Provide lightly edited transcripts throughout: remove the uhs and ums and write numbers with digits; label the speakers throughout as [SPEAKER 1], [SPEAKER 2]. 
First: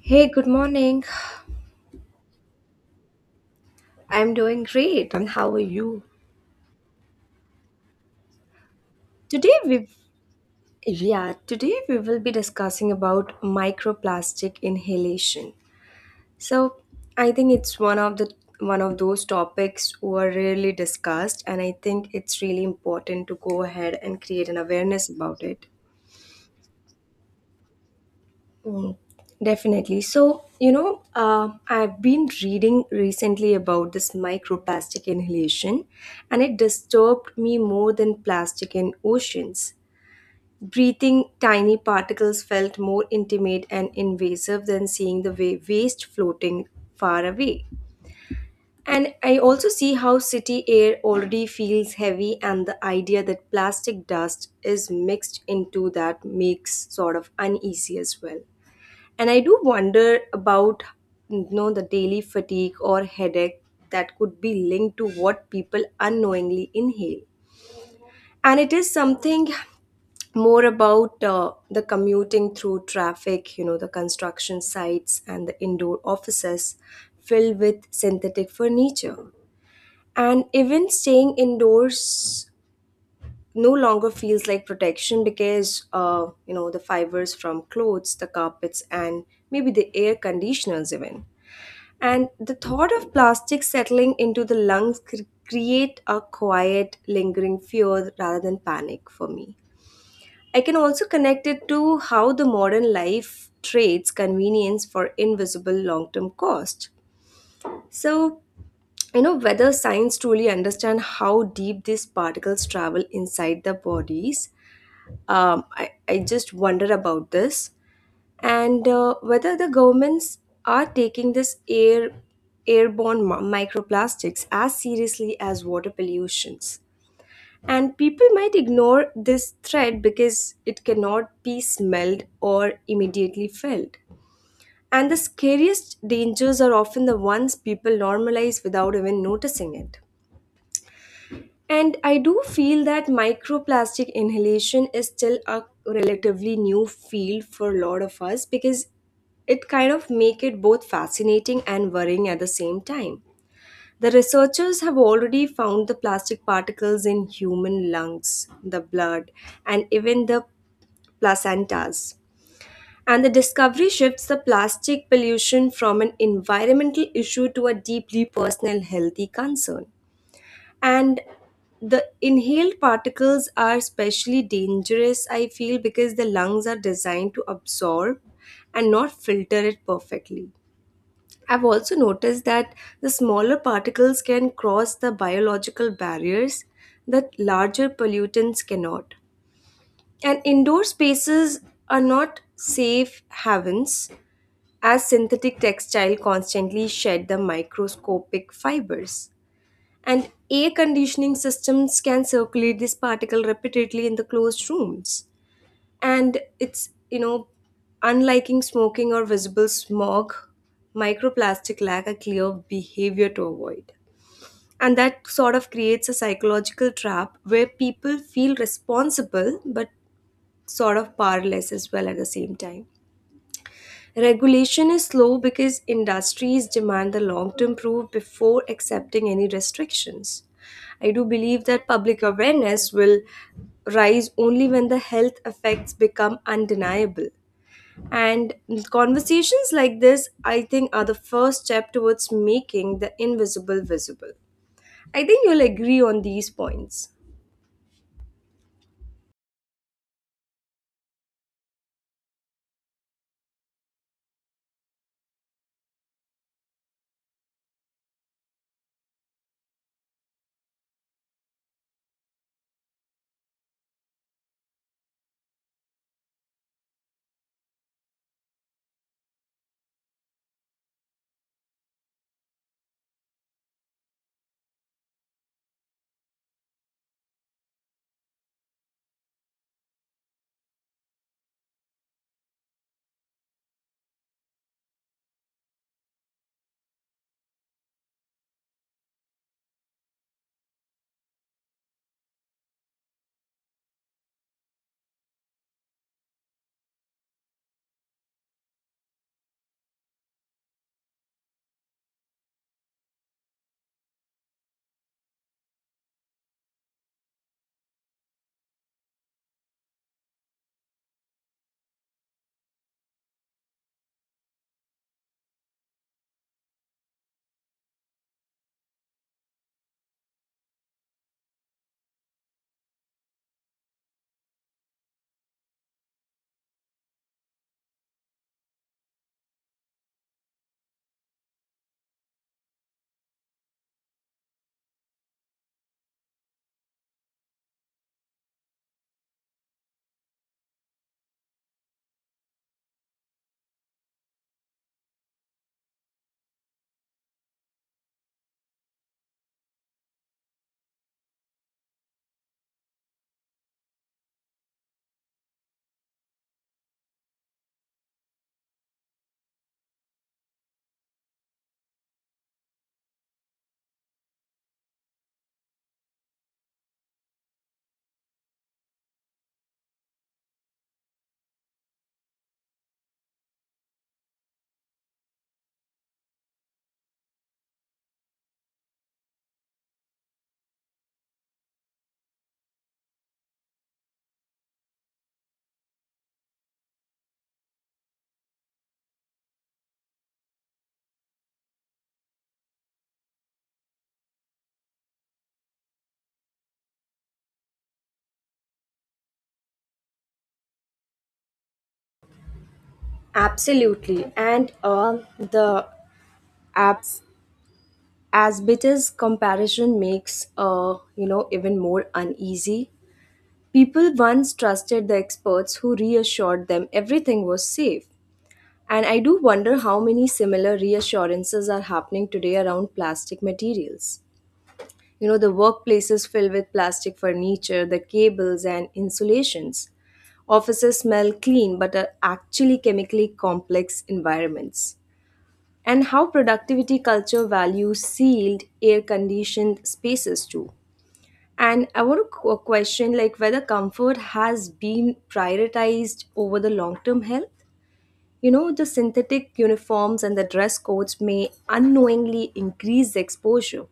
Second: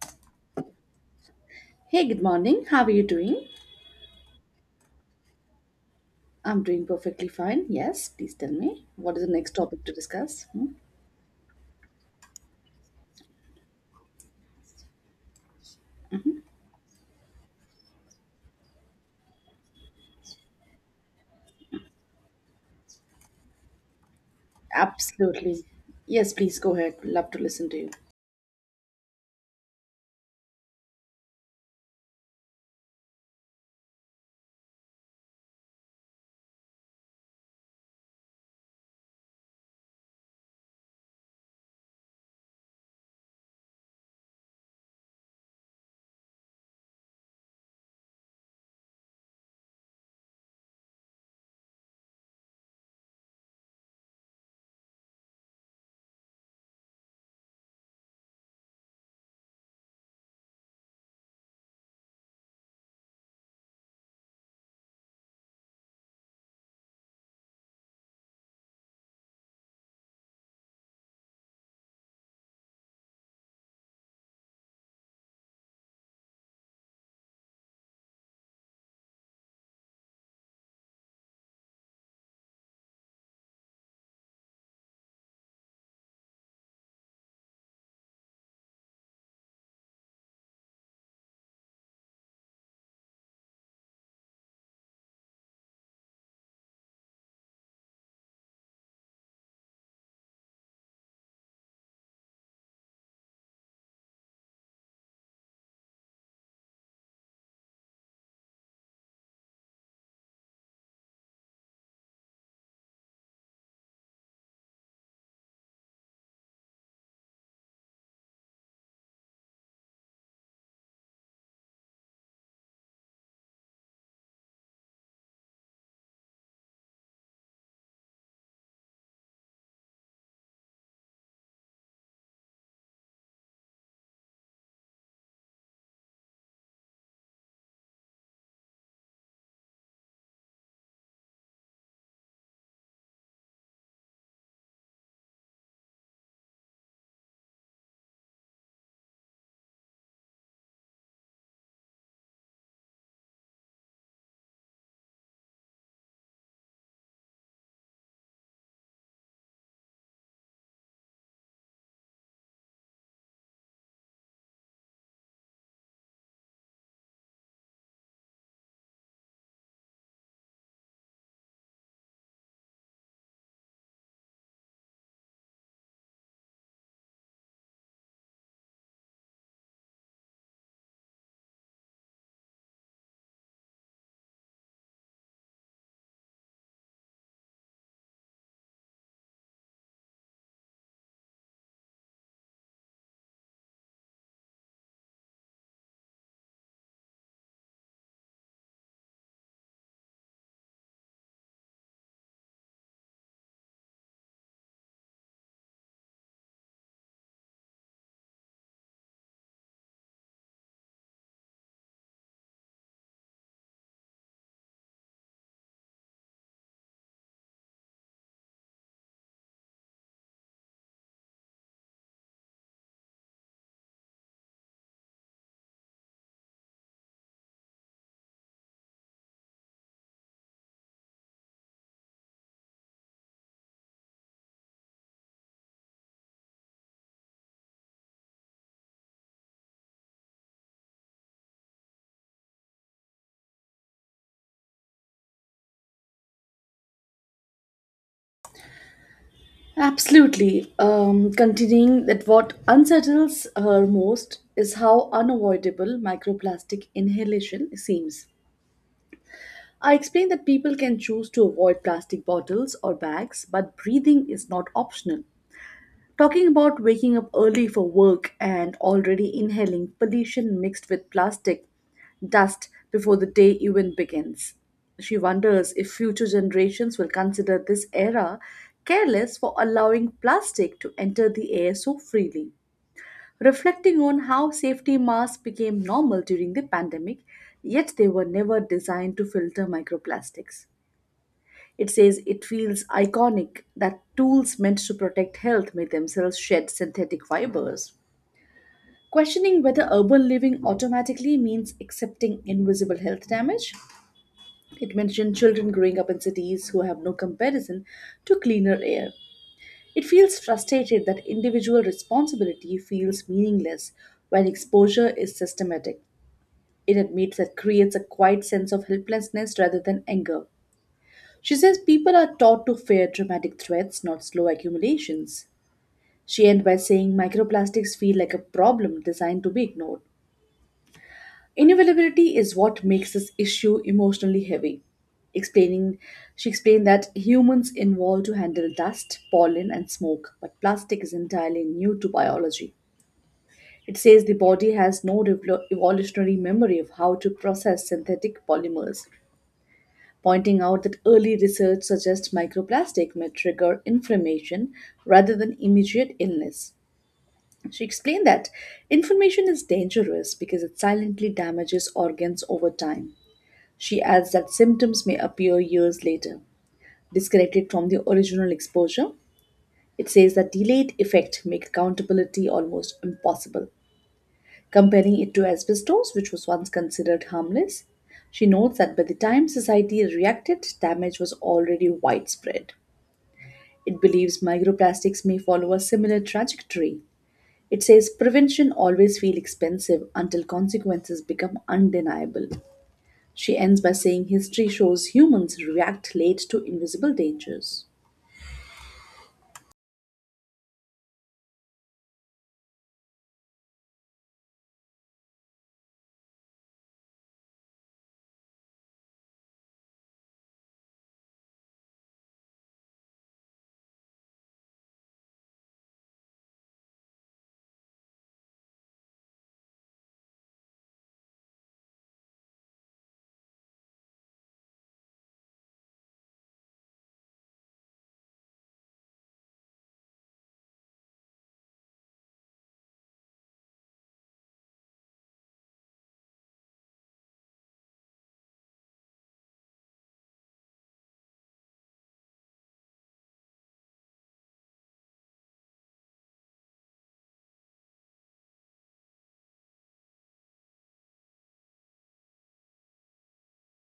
[SPEAKER 1] Hey, good morning.
[SPEAKER 2] Hey, good morning. How are you doing?
[SPEAKER 1] I'm doing great. And how are you?
[SPEAKER 2] I'm doing perfectly fine. Yes, please tell me. What is the next
[SPEAKER 1] Today
[SPEAKER 2] topic
[SPEAKER 1] we
[SPEAKER 2] to discuss? Hmm?
[SPEAKER 1] yeah, today we will be discussing about microplastic inhalation. So, I think it's one of those topics who are rarely discussed, and I think it's really important to go ahead and create an awareness about
[SPEAKER 2] Absolutely.
[SPEAKER 1] it.
[SPEAKER 2] Yes, please go ahead. Love to listen to you.
[SPEAKER 1] Mm, Definitely. So, you know, I've been reading recently about this microplastic inhalation, and it disturbed me more than plastic in oceans. Breathing tiny particles felt more intimate and invasive than seeing the waste floating far away. And I also see how city air already feels heavy, and the idea that plastic dust is mixed into that makes sort of uneasy as well. And I do wonder about, you know, the daily fatigue or headache that could be linked to what people unknowingly inhale. And it is something more about, the commuting through traffic, you know, the construction sites and the indoor offices filled with synthetic furniture. And even staying indoors no longer feels like protection because, you know, the fibers from clothes, the carpets, and maybe the air conditioners, even. And the thought of plastic settling into the lungs create a quiet, lingering fear rather than panic for me. I can also connect it to how the modern life trades convenience for invisible long-term cost. So, you know, whether science truly understand how deep these particles travel inside the bodies, I just wonder about this, and whether the governments are taking this airborne mi- microplastics as seriously as water pollutions, and people might ignore this threat because it cannot be smelled or immediately felt, and the scariest dangers are often the ones people normalize without even noticing it. And I do feel that microplastic inhalation is still a relatively new field for a lot of us, because it kind of make it both fascinating and worrying at the same time. The researchers have already found the plastic particles in human lungs, the blood, and even the placentas. And the discovery shifts the plastic pollution from an environmental issue to a deeply personal healthy concern, and the inhaled particles are especially dangerous, I feel, because the lungs are designed to absorb and not filter it perfectly. I've also noticed that the smaller particles can cross the biological barriers that larger pollutants cannot, and indoor spaces are not safe havens, as synthetic textile constantly shed the microscopic fibers, and air conditioning systems can circulate this particle repeatedly in the closed rooms. And it's, you know, unliking smoking or visible smog, microplastic lack a clear behavior to avoid, and that sort of creates a psychological trap where people feel responsible but sort of powerless as well at the same time. Regulation is slow because industries demand the long term proof before accepting any restrictions. I do believe that public awareness will rise only when the health effects become undeniable. And conversations like this, I think, are the first step towards making the invisible visible. I think you'll agree on these points.
[SPEAKER 2] Absolutely. Continuing that what unsettles her most is how unavoidable microplastic inhalation seems. I explained that people can choose to avoid plastic bottles or bags, but breathing is not optional. Talking about waking up early for work and already inhaling pollution mixed with plastic dust before the day even begins. She wonders if future generations will consider this era careless for allowing plastic to enter the air so freely. Reflecting on how safety masks became normal during the pandemic, yet they were never designed to filter microplastics. It says it feels iconic that tools meant to protect health may themselves shed synthetic fibers. Questioning whether urban living automatically means accepting invisible health damage, it mentioned children growing up in cities who have no comparison to cleaner air. It feels frustrated that individual responsibility feels meaningless when exposure is systematic. It admits that creates a quiet sense of helplessness rather than anger. She says people are taught to fear dramatic threats, not slow accumulations. She ends by saying microplastics feel like a problem designed to be ignored. Inevitability is what makes this issue emotionally heavy. Explaining, she explained that humans evolved to handle dust, pollen, and smoke, but plastic is entirely new to biology. It says the body has no evolutionary memory of how to process synthetic polymers. Pointing out that early research suggests microplastic may trigger inflammation rather than immediate illness. She explained that inflammation is dangerous because it silently damages organs over time. She adds that symptoms may appear years later, disconnected from the original exposure. It says that delayed effect make accountability almost impossible. Comparing it to asbestos, which was once considered harmless, she notes that by the time society reacted, damage was already widespread. It believes microplastics may follow a similar trajectory. It says prevention always feels expensive until consequences become undeniable. She ends by saying history shows humans react late to invisible dangers.
[SPEAKER 1] Absolutely. And the apps as bitters comparison makes, you know, even more uneasy. People once trusted the experts who reassured them everything was safe, and I do wonder how many similar reassurances are happening today around plastic materials. You know, the workplaces filled with plastic furniture, the cables and insulations, offices smell clean but are actually chemically complex environments, and how productivity culture values sealed, air conditioned spaces too. And I want to question, like, whether comfort has been prioritized over the long term health. You know, the synthetic uniforms and the dress codes may unknowingly increase the exposure,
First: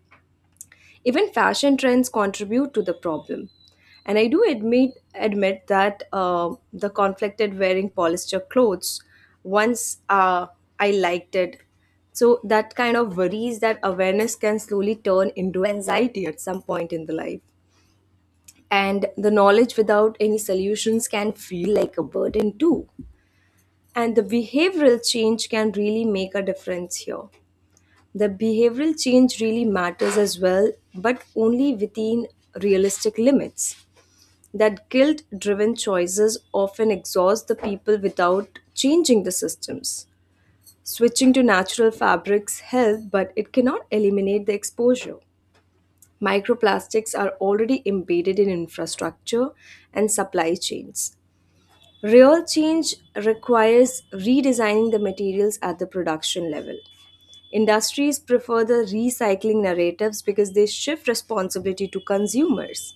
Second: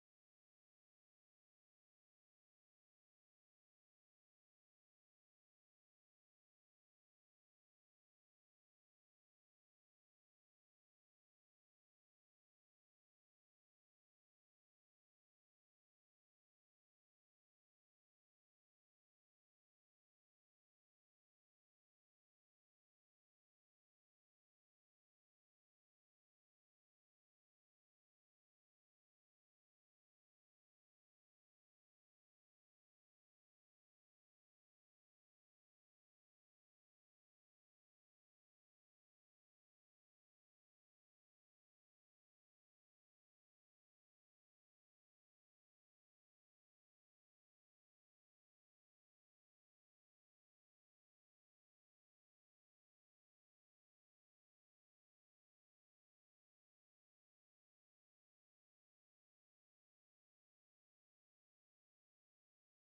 [SPEAKER 1] even fashion trends contribute to the problem. And I do admit that, the conflicted wearing polyester clothes, once, I liked it. So that kind of worries that awareness can slowly turn into anxiety at some point in the life. And the knowledge without any solutions can feel like a burden too. And the behavioral change can really make a difference here. The behavioral change really matters as well, but only within realistic limits. That guilt driven choices often exhaust the people without changing the systems. Switching to natural fabrics help, but it cannot eliminate the exposure. Microplastics are already embedded in infrastructure and supply chains. Real change requires redesigning the materials at the production level. Industries prefer the recycling narratives because they shift responsibility to consumers.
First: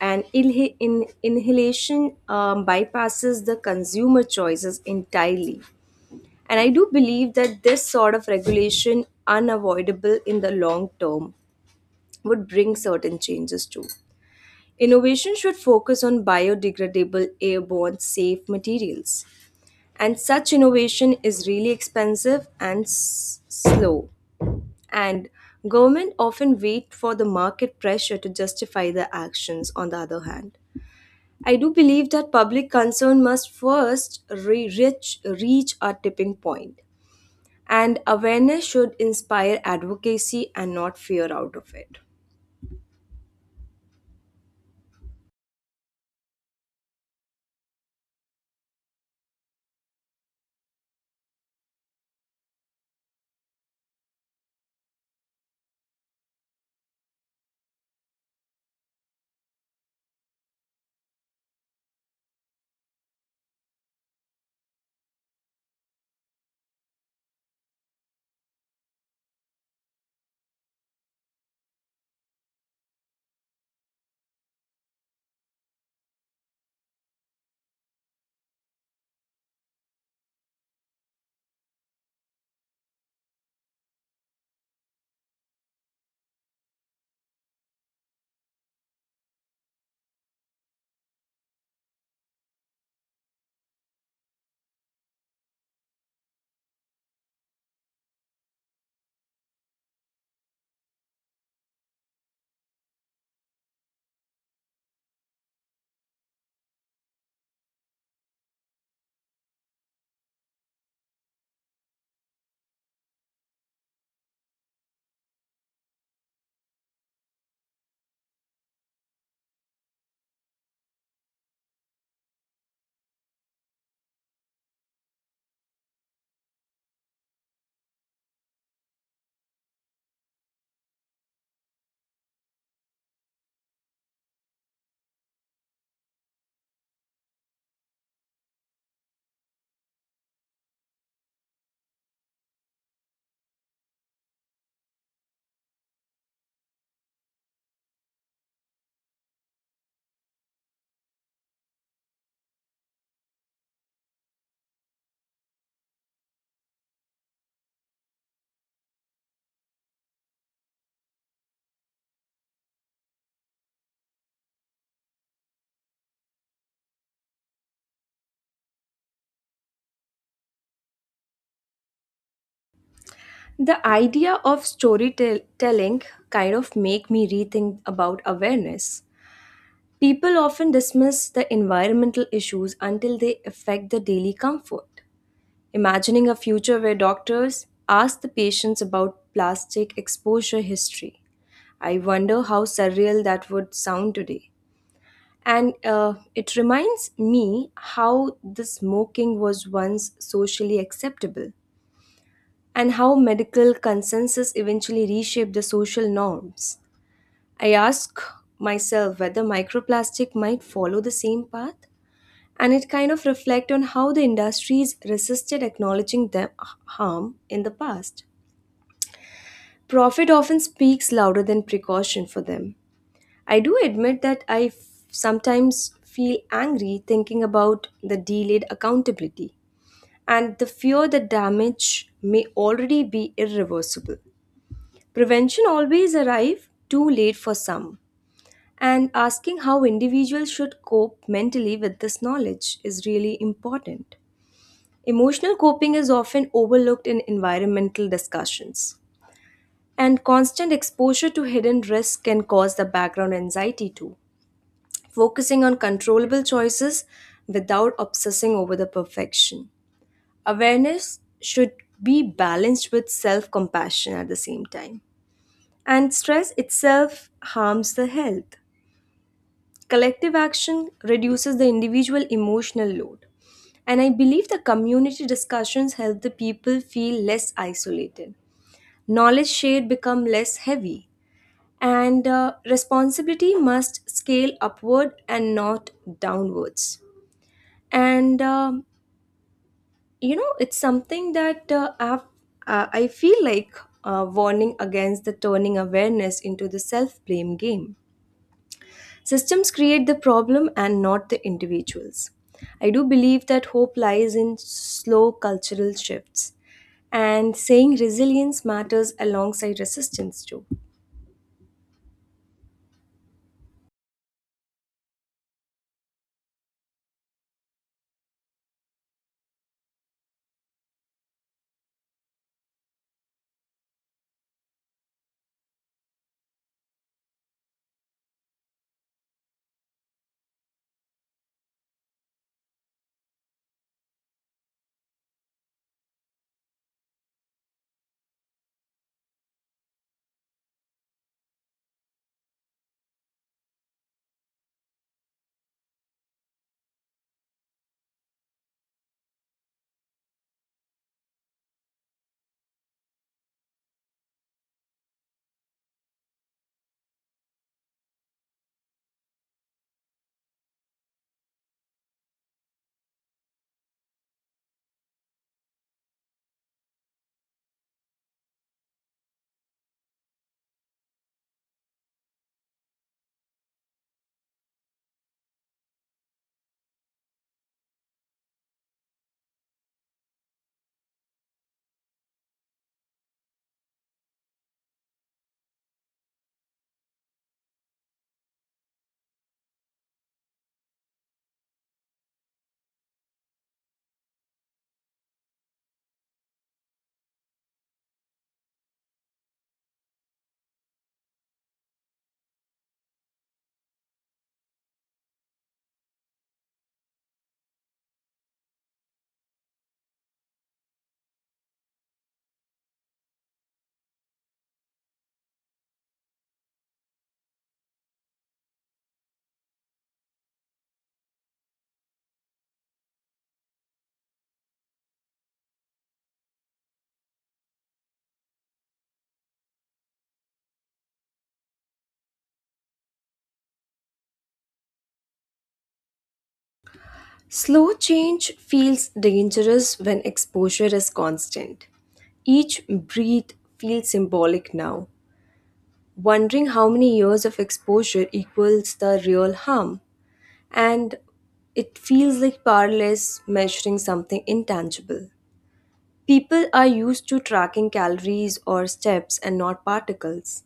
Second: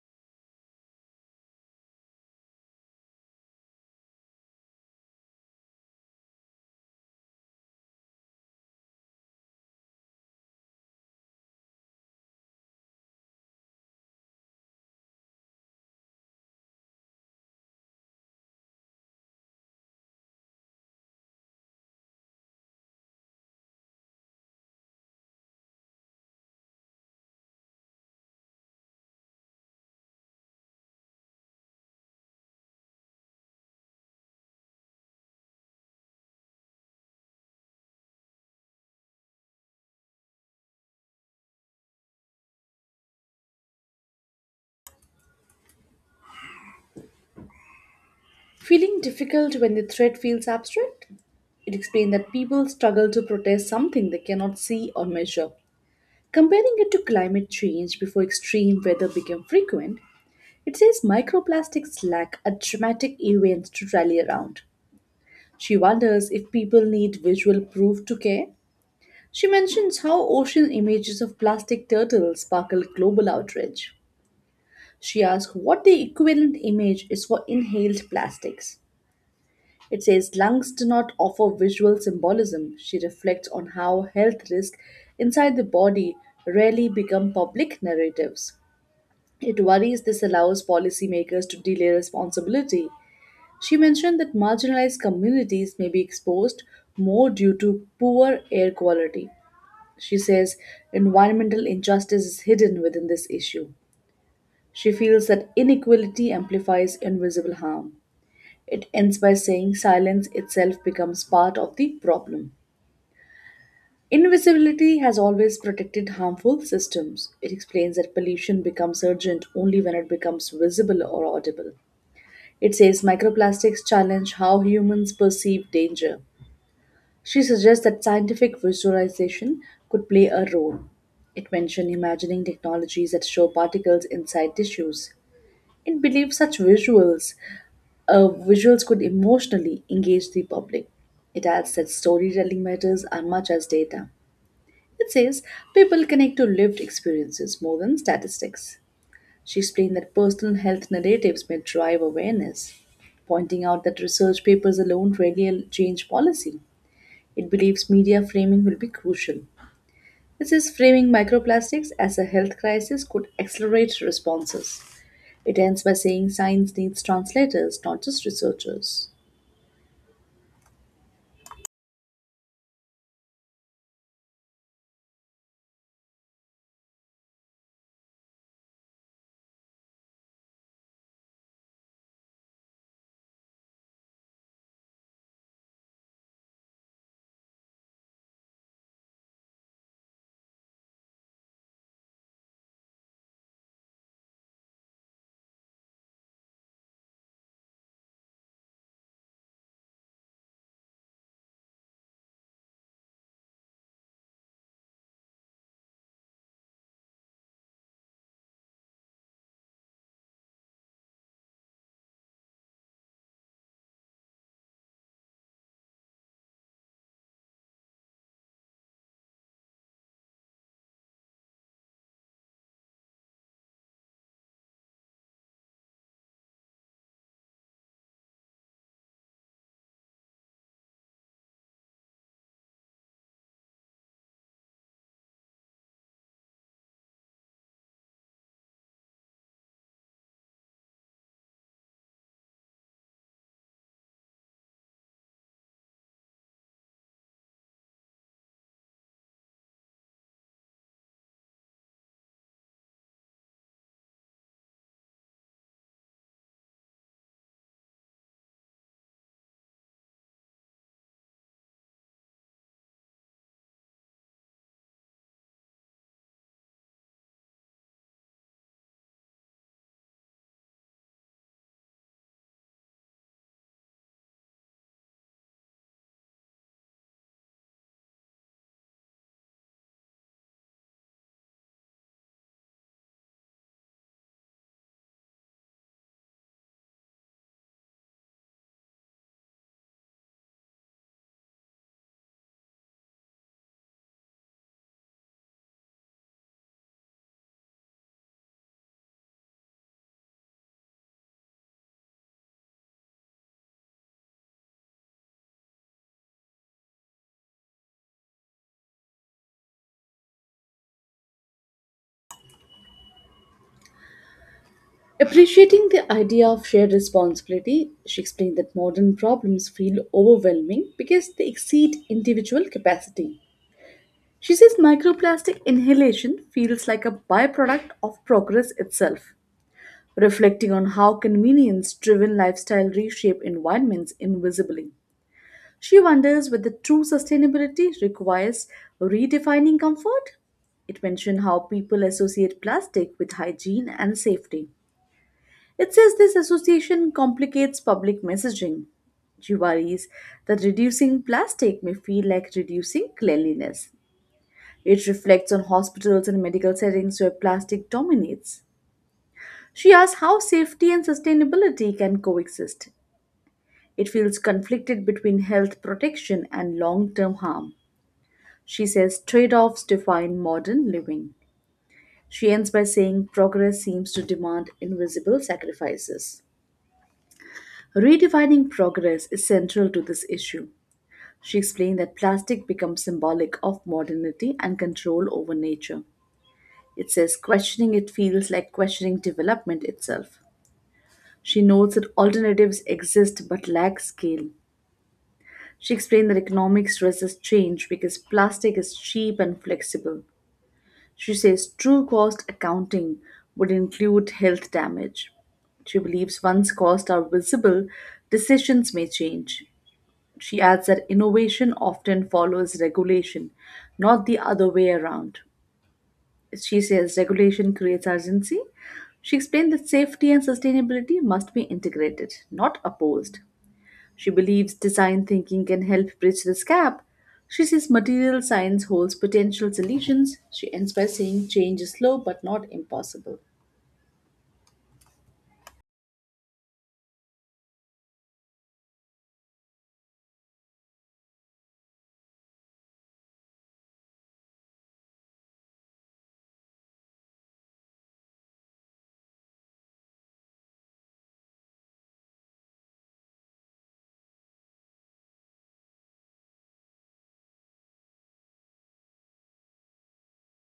[SPEAKER 1] And inhalation bypasses the consumer choices entirely. And I do believe that this sort of regulation, unavoidable in the long term, would bring certain changes too. Innovation should focus on biodegradable, airborne, safe materials. And such innovation is really expensive and slow. And government often wait for the market pressure to justify their actions on the other hand. I do believe that public concern must first reach a tipping point, and awareness should inspire advocacy and not fear out of it.
[SPEAKER 2] Feeling difficult when the threat feels abstract? It explained that people struggle to protest something they cannot see or measure. Comparing it to climate change before extreme weather became frequent, it says microplastics lack a dramatic event to rally around. She wonders if people need visual proof to care. She mentions how ocean images of plastic turtles sparkle global outrage. She asks what the equivalent image is for inhaled plastics. It says lungs do not offer visual symbolism. She reflects on how health risks inside the body rarely become public narratives. It worries this allows policymakers to delay responsibility. She mentioned that marginalized communities may be exposed more due to poor air quality. She says environmental injustice is hidden within this issue. She feels that inequality amplifies invisible harm. It ends by saying silence itself becomes part of the problem. Invisibility has always protected harmful systems. It explains that pollution becomes urgent only when it becomes visible or audible. It says microplastics challenge how humans perceive danger. She suggests that scientific visualization could play a role. It mentioned imagining technologies that show particles inside tissues. It believes such visuals could emotionally engage the public. It adds that storytelling matters as much as data. It says people connect to lived experiences more than statistics. She explained that personal health narratives may drive awareness, pointing out that research papers alone rarely change policy. It believes media framing will be crucial. It says framing microplastics as a health crisis could accelerate responses. It ends by saying science needs translators, not just researchers.
[SPEAKER 1] The idea of storytelling kind of make me rethink about awareness. People often dismiss the environmental issues until they affect the daily comfort. Imagining a future where doctors ask the patients about plastic exposure history. I wonder how surreal that would sound today. And it reminds me how the smoking was once socially acceptable, and how medical consensus eventually reshaped the social norms. I ask myself whether microplastic might follow the same path, and it kind of reflect on how the industries resisted acknowledging them harm in the past. Profit often speaks louder than precaution for them. I do admit that sometimes feel angry thinking about the delayed accountability and the fear that damage may already be irreversible. Prevention always arrive too late for some, and asking how individuals should cope mentally with this knowledge is really important. Emotional coping is often overlooked in environmental discussions, and constant exposure to hidden risks can cause the background anxiety too. Focusing on controllable choices without obsessing over the perfection. Awareness should be balanced with self compassion at the same time, and stress itself harms the health. Collective action reduces the individual emotional load. And I believe the community discussions help the people feel less isolated. Knowledge shared become less heavy. And responsibility must scale upward and not downwards. And you know, it's something that I feel like, warning against the turning awareness into the self blame game. Systems create the problem and not the individuals. I do believe that hope lies in slow cultural shifts, and saying resilience matters alongside resistance too.
[SPEAKER 2] Appreciating the idea of shared responsibility, she explained that modern problems feel overwhelming because they exceed individual capacity. She says microplastic inhalation feels like a byproduct of progress itself, reflecting on how convenience driven lifestyle reshape environments invisibly. She wonders whether true sustainability requires redefining comfort. It mentions how people associate plastic with hygiene and safety. It says this association complicates public messaging. She worries that reducing plastic may feel like reducing cleanliness. It reflects on hospitals and medical settings where plastic dominates. She asks how safety and sustainability can coexist. It feels conflicted between health protection and long term harm. She says trade offs define modern living. She ends by saying progress seems to demand invisible sacrifices. Redefining progress is central to this issue. She explained that plastic becomes symbolic of modernity and control over nature. It says, questioning it feels like questioning development itself. She notes that alternatives exist but lack scale. She explained that economics resists change because plastic is cheap and flexible. She says true cost accounting would include health damage. She believes once costs are visible, decisions may change. She adds that innovation often follows regulation, not the other way around. She says regulation creates urgency. She explained that safety and sustainability must be integrated, not opposed. She believes design thinking can help bridge this gap. She says material science holds potential solutions. She ends by saying change is slow but not impossible.
[SPEAKER 1] Slow change feels dangerous when exposure is constant. Each breath feels symbolic now, wondering how many years of exposure equals the real harm. And it feels like powerless measuring something intangible. People are used to tracking calories or steps and not particles.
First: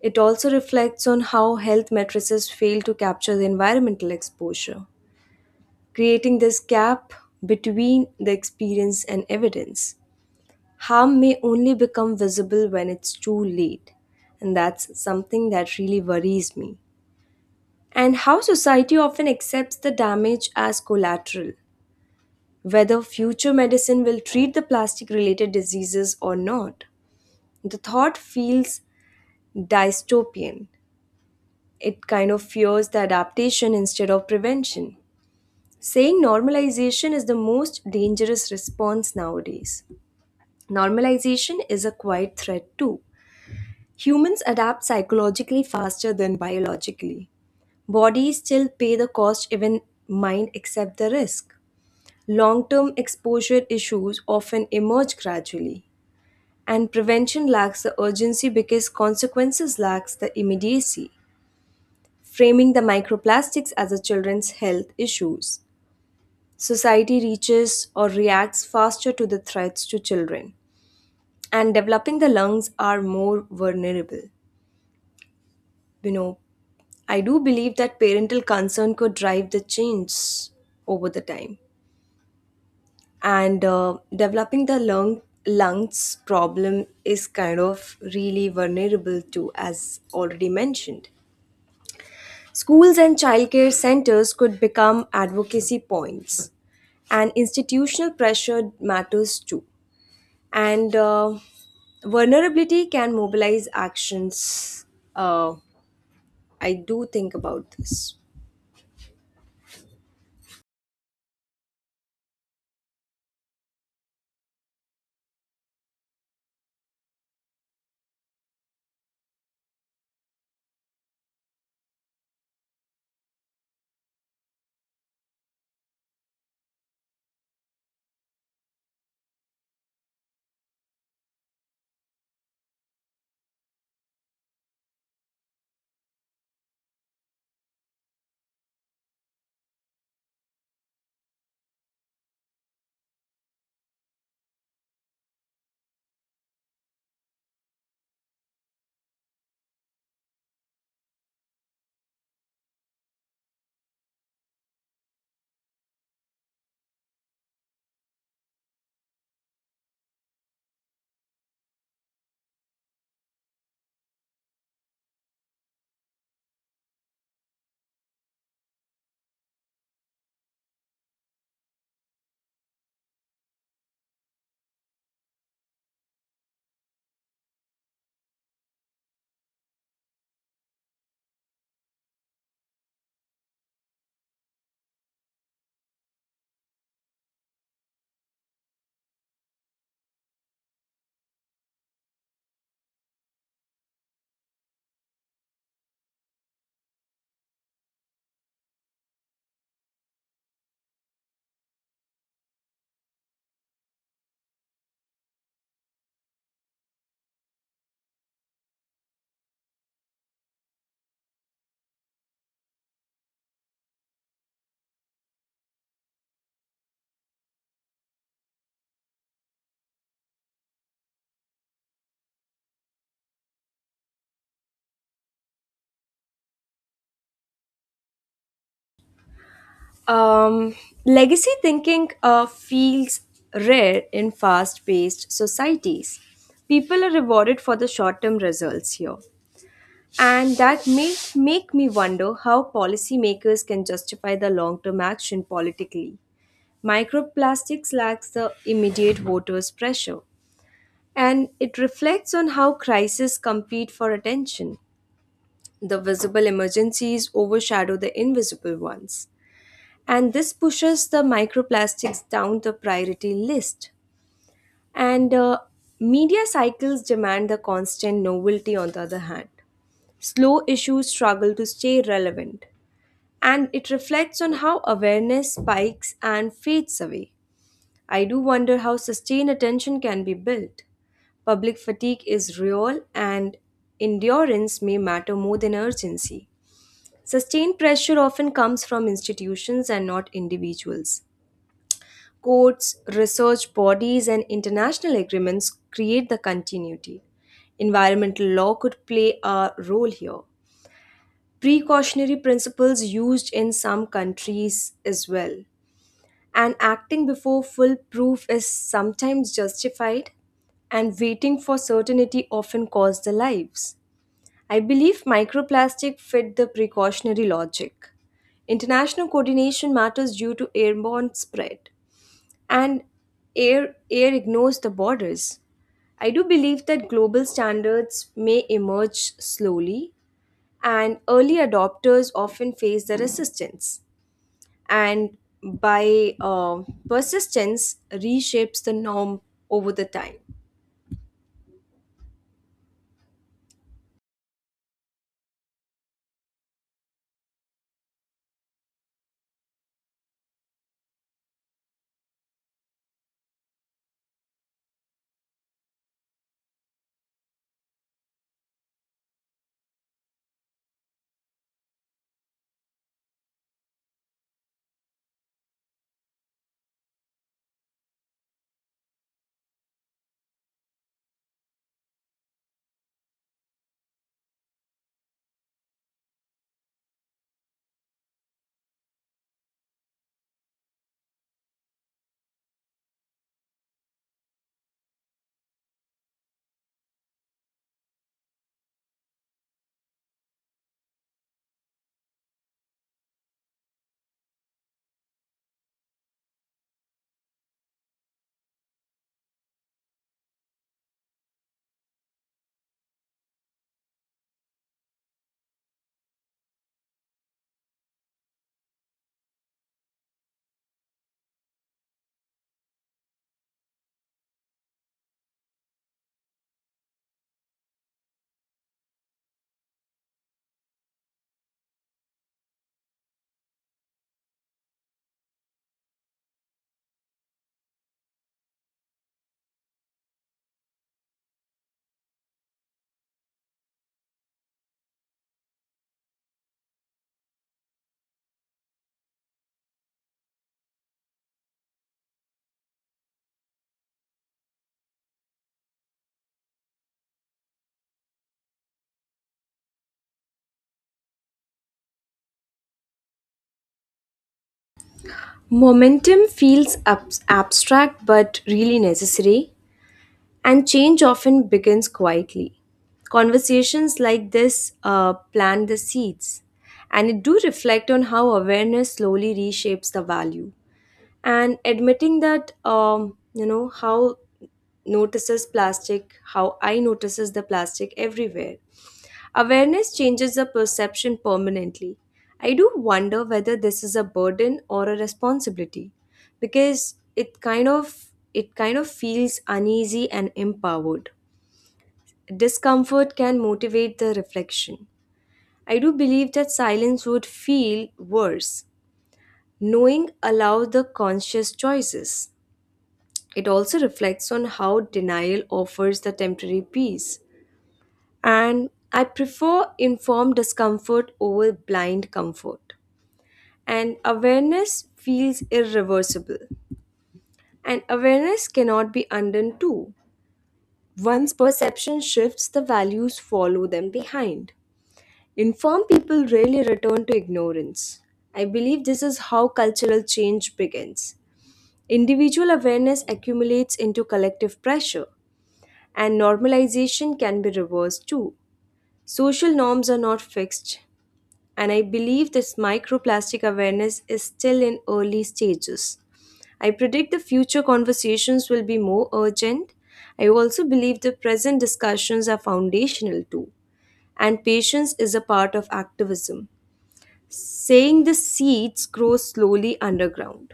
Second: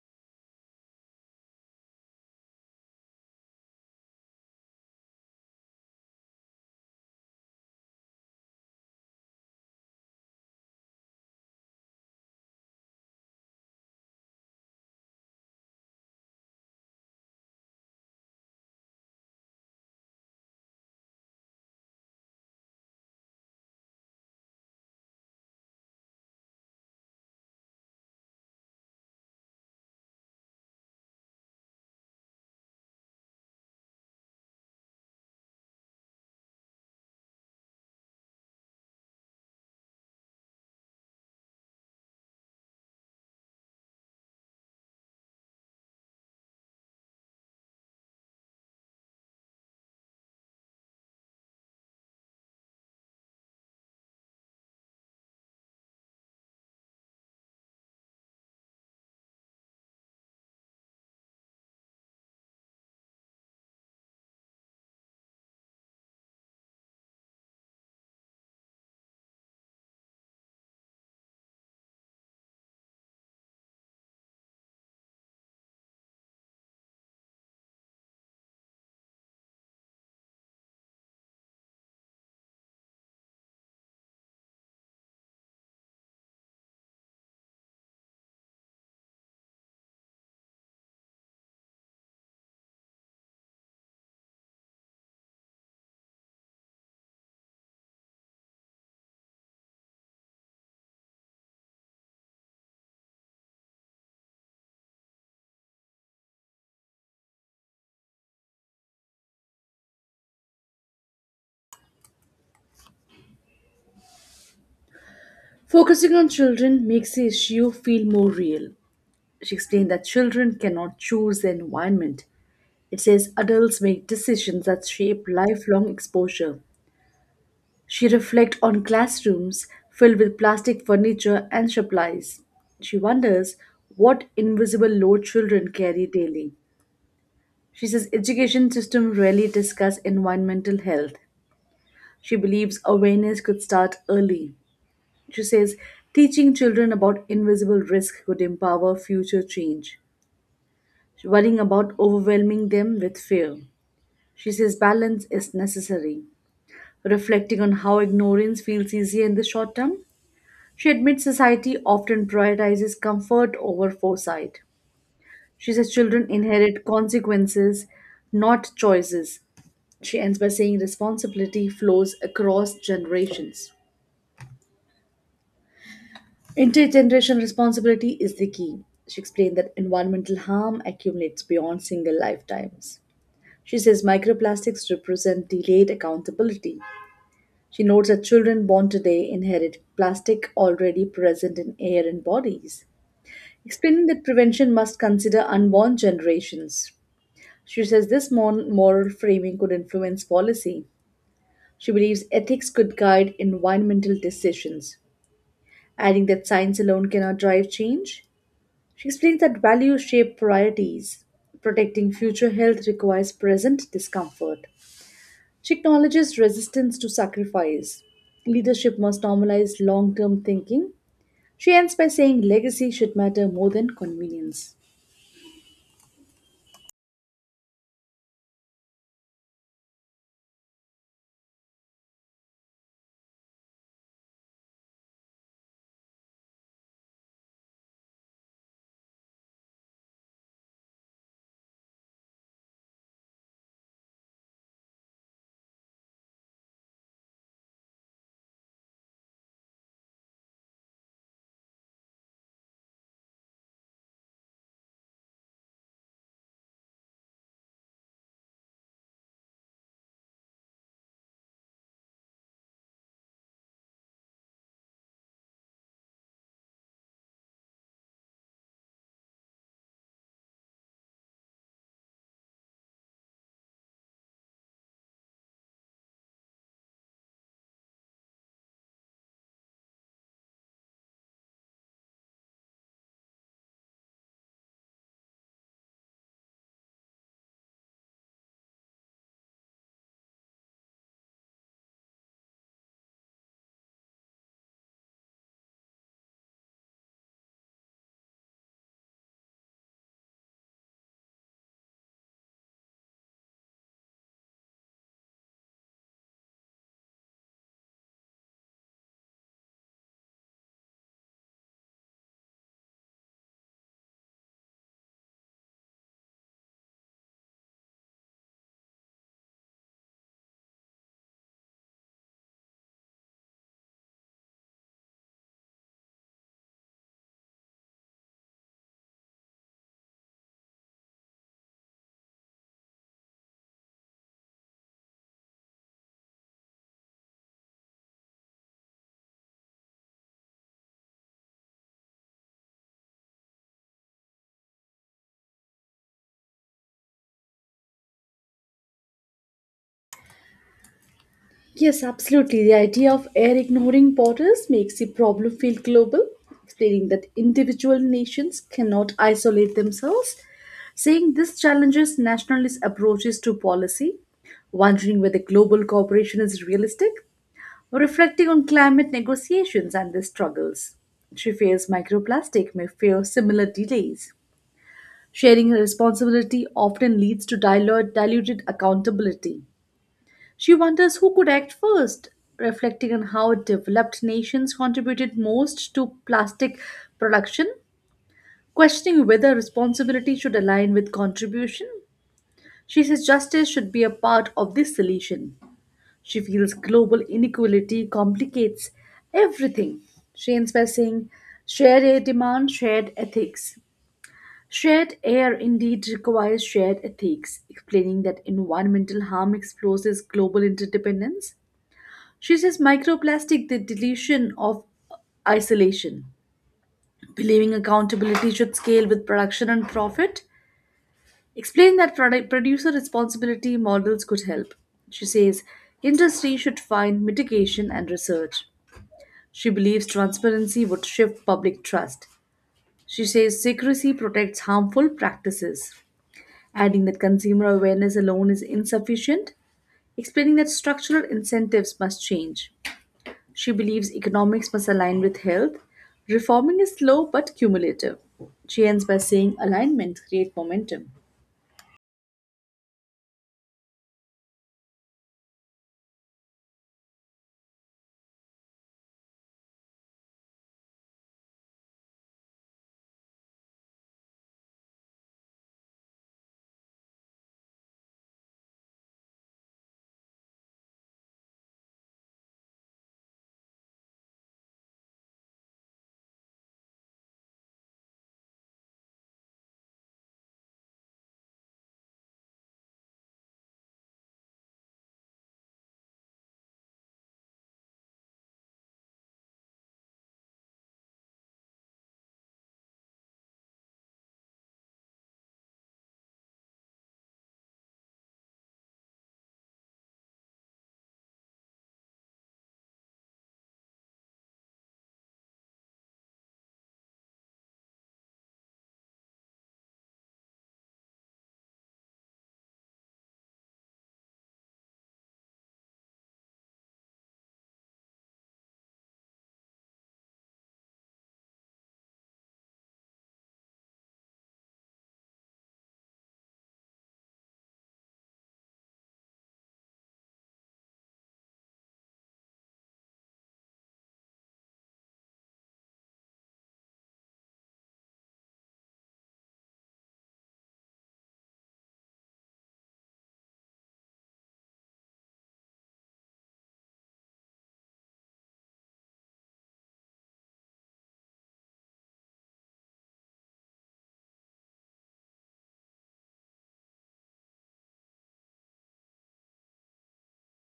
[SPEAKER 1] It also reflects on how health matrices fail to capture the environmental exposure, creating this gap between the experience and evidence. Harm may only become visible when it's too late, and that's something that really worries me. And how society often accepts the damage as collateral, whether future medicine will treat the plastic related diseases or not. The thought feels dystopian. It kind of fears the adaptation instead of prevention. Saying normalization is the most dangerous response nowadays. Normalization is a quiet threat too. Humans adapt psychologically faster than biologically. Bodies still pay the cost even mind accept the risk. Long-term exposure issues often emerge gradually, and prevention lacks the urgency because consequences lacks the immediacy. Framing the microplastics as a children's health issues. Society reaches or reacts faster to the threats to children, and developing the lungs are more vulnerable. You know, I do believe that parental concern could drive the change over the time, and developing the lungs problem is kind of really vulnerable to, as already mentioned. Schools and childcare centers could become advocacy points, and institutional pressure matters too. And vulnerability can mobilize actions. Uh, I do think about this.
[SPEAKER 2] Focusing on children makes the issue feel more real. She explained that children cannot choose their environment. It says adults make decisions that shape lifelong exposure. She reflects on classrooms filled with plastic furniture and supplies. She wonders what invisible load children carry daily. She says education system rarely discuss environmental health. She believes awareness could start early. She says teaching children about invisible risk could empower future change. Worrying about overwhelming them with fear. She says balance is necessary. Reflecting on how ignorance feels easier in the short term, she admits society often prioritizes comfort over foresight. She says children inherit consequences, not choices. She ends by saying responsibility flows across generations. Intergenerational responsibility is the key. She explained that environmental harm accumulates beyond single lifetimes. She says microplastics represent delayed accountability. She notes that children born today inherit plastic already present in air and bodies. Explaining that prevention must consider unborn generations. She says this moral framing could influence policy. She believes ethics could guide environmental decisions, adding that science alone cannot drive change. She explains that values shape priorities. Protecting future health requires present discomfort. She acknowledges resistance to sacrifice. Leadership must normalize long term thinking. She ends by saying legacy should matter more than convenience.
[SPEAKER 1] Um, Legacy thinking feels rare in fast paced societies. People are rewarded for the short term results here. And that may make me wonder how policymakers can justify the long term action politically. Microplastics lacks the immediate voters' pressure, and it reflects on how crises compete for attention. The visible emergencies overshadow the invisible ones, and this pushes the microplastics down the priority list. And media cycles demand the constant novelty, on the other hand. Slow issues struggle to stay relevant, and it reflects on how awareness spikes and fades away. I do wonder how sustained attention can be built. Public fatigue is real, and endurance may matter more than urgency. Sustained pressure often comes from institutions and not individuals. Courts, research bodies, and international agreements create the continuity. Environmental law could play a role here. Precautionary principles used in some countries as well, and acting before full proof is sometimes justified, and waiting for certainty often costs the lives. I believe microplastic fit the precautionary logic. International coordination matters due to airborne spread, and air ignores the borders. I do believe that global standards may emerge slowly, and early adopters often face the resistance, and by persistence reshapes the norm over the time.
[SPEAKER 2] Yes, absolutely. The idea of air ignoring borders makes the problem feel global, explaining that individual nations cannot isolate themselves. Saying this challenges nationalist approaches to policy, wondering whether global cooperation is realistic, or reflecting on climate negotiations and their struggles. She fears microplastic may fear similar delays. Sharing responsibility often leads to diluted accountability. She wonders who could act first, reflecting on how developed nations contributed most to plastic production, questioning whether responsibility should align with contribution. She says justice should be a part of the solution. She feels global inequality complicates everything. She ends by saying, shared air demand, shared ethics. Shared air indeed requires shared ethics, explaining that environmental harm exposes global interdependence. She says microplastic, the deletion of isolation. Believing accountability should scale with production and profit. Explain that producer responsibility models could help. She says industry should find mitigation and research. She believes transparency would shift public trust. She says secrecy protects harmful practices, adding that consumer awareness alone is insufficient, explaining that structural incentives must change. She believes economics must align with health. Reforming is slow but cumulative. She ends by saying alignment creates momentum.
[SPEAKER 1] Momentum feels abstract but really necessary, and change often begins quietly. Conversations like this plant the seeds, and it do reflect on how awareness slowly reshapes the value. And admitting that how notices plastic, how I notices the plastic everywhere. Awareness changes the perception permanently. I do wonder whether this is a burden or a responsibility because it kind of feels uneasy and empowered. Discomfort can motivate the reflection. I do believe that silence would feel worse. Knowing allows the conscious choices. It also reflects on how denial offers the temporary peace, and I prefer informed discomfort over blind comfort. And awareness feels irreversible, and awareness cannot be undone too. Once perception shifts, the values follow them behind. Informed people rarely return to ignorance. I believe this is how cultural change begins. Individual awareness accumulates into collective pressure, and normalization can be reversed too. Social norms are not fixed, and I believe this microplastic awareness is still in early stages. I predict the future conversations will be more urgent. I also believe the present discussions are foundational too, and patience is a part of activism. Saying the seeds grow slowly underground.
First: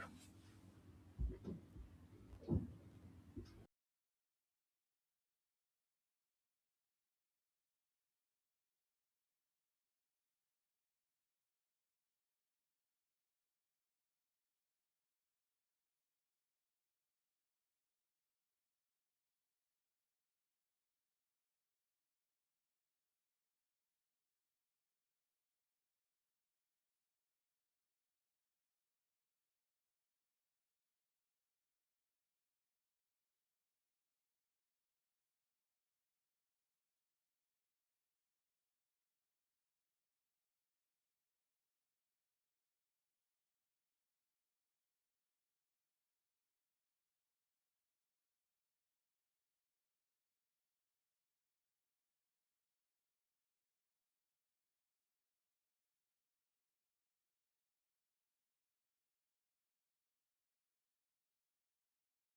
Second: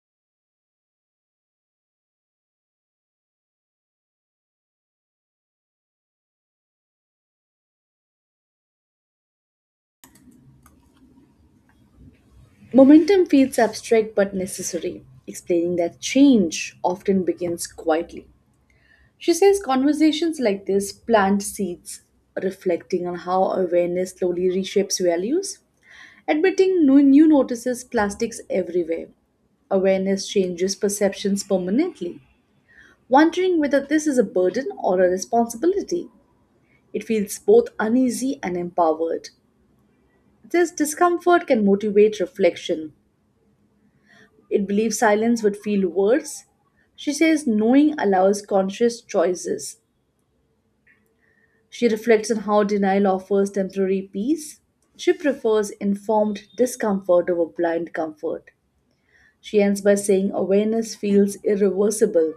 [SPEAKER 2] Momentum feels abstract but necessary, explaining that change often begins quietly. She says conversations like this plant seeds, reflecting on how awareness slowly reshapes values. Admitting no new notices plastics everywhere. Awareness changes perceptions permanently. Wondering whether this is a burden or a responsibility. It feels both uneasy and empowered. This discomfort can motivate reflection. It believes silence would feel worse. She says knowing allows conscious choices. She reflects on how denial offers temporary peace. She prefers informed discomfort over blind comfort. She ends by saying awareness feels irreversible.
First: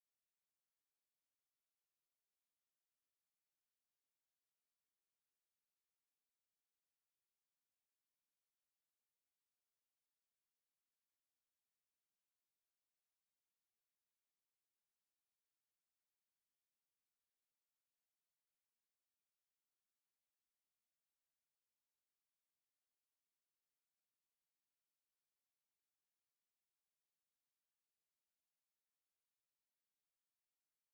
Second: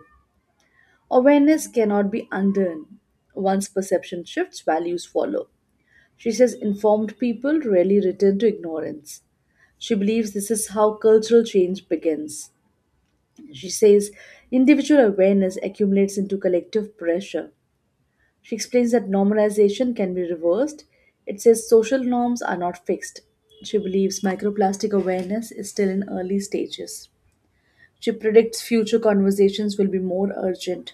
[SPEAKER 2] Awareness cannot be undone. Once perception shifts, values follow. She says informed people rarely return to ignorance. She believes this is how cultural change begins. She says individual awareness accumulates into collective pressure. She explains that normalization can be reversed. It says social norms are not fixed. She believes microplastic awareness is still in early stages. She predicts future conversations will be more urgent.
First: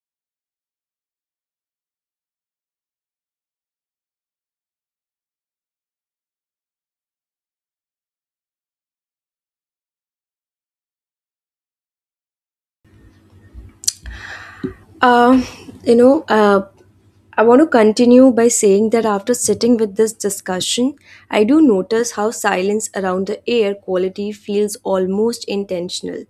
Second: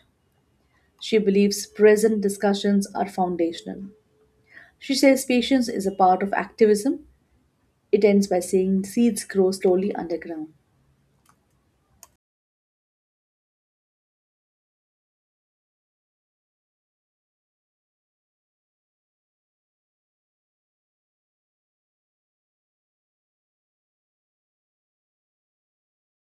[SPEAKER 2] She believes present discussions are foundational. She says patience is a part of activism. It ends by saying seeds grow slowly underground.
[SPEAKER 1] Uh, you know, uh, I want to continue by saying that after sitting with this discussion, I do notice how silence around the air quality feels almost intentional,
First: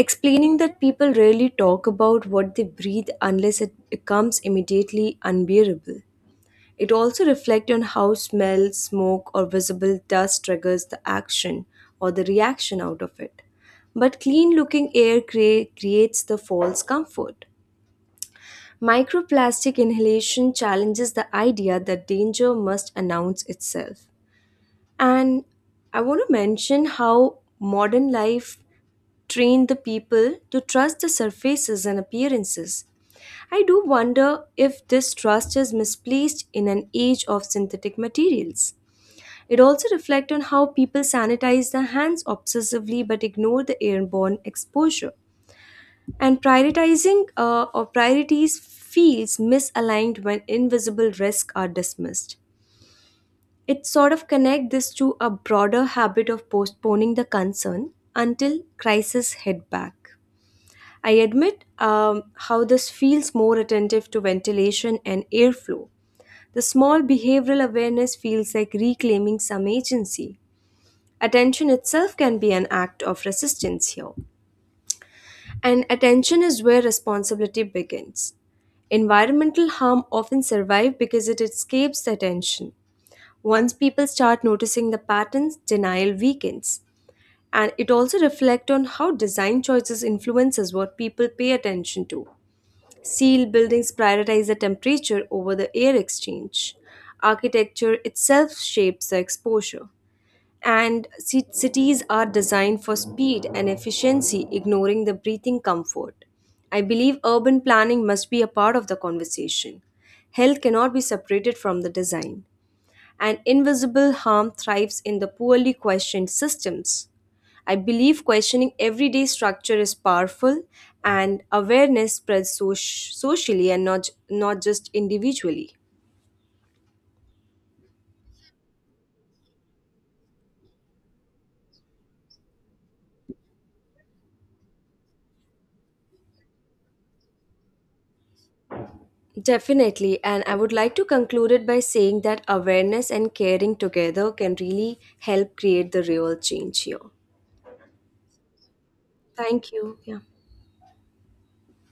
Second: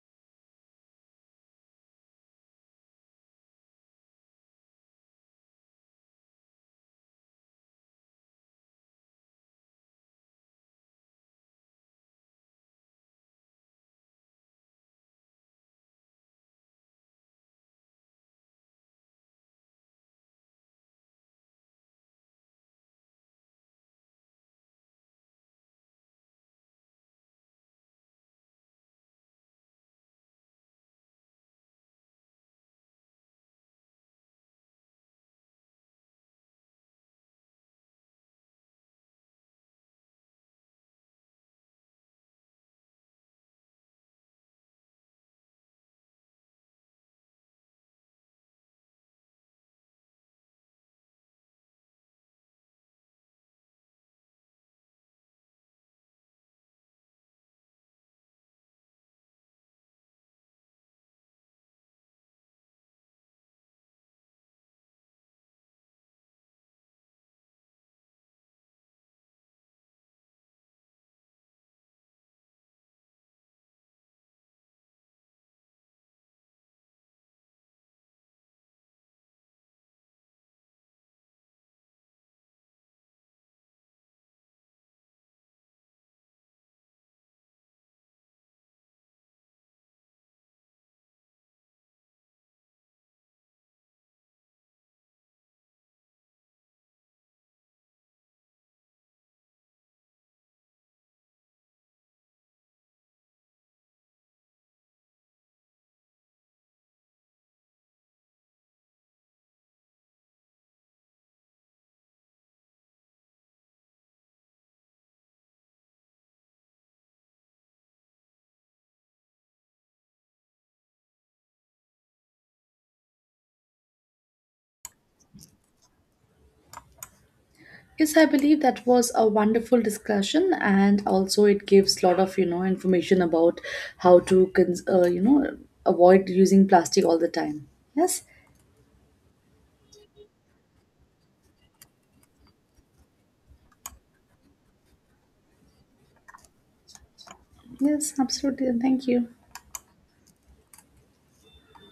[SPEAKER 1] explaining that people rarely talk about what they breathe unless it becomes immediately unbearable. It also reflects on how smell, smoke, or visible dust triggers the action or the reaction out of it. But clean looking air creates the false comfort. Microplastic inhalation challenges the idea that danger must announce itself. And I want to mention how modern life train the people to trust the surfaces and appearances. I do wonder if this trust is misplaced in an age of synthetic materials. It also reflects on how people sanitize their hands obsessively but ignore the airborne exposure. And prioritizing or priorities feels misaligned when invisible risks are dismissed. It sort of connects this to a broader habit of postponing the concern until crisis hit back. I admit how this feels more attentive to ventilation and airflow. The small behavioral awareness feels like reclaiming some agency. Attention itself can be an act of resistance here. And attention is where responsibility begins. Environmental harm often survives because it escapes the attention. Once people start noticing the patterns, denial weakens. And it also reflects on how design choices influences what people pay attention to. Steel buildings prioritize the temperature over the air exchange. Architecture itself shapes the exposure. And cities are designed for speed and efficiency, ignoring the breathing comfort. I believe urban planning must be a part of the conversation. Health cannot be separated from the design, and invisible harm thrives in the poorly questioned systems. I believe questioning everyday structure is powerful, and awareness spreads socially and not just individually.
[SPEAKER 2] Yes, I believe that was a wonderful discussion, and also it gives a lot of information about how to avoid using plastic all the time. Yes,
[SPEAKER 1] Definitely, and I would like to conclude it by saying that awareness and caring together can really help create the real change here.
[SPEAKER 2] yes, absolutely, and thank you.
[SPEAKER 1] Thank you. Yeah.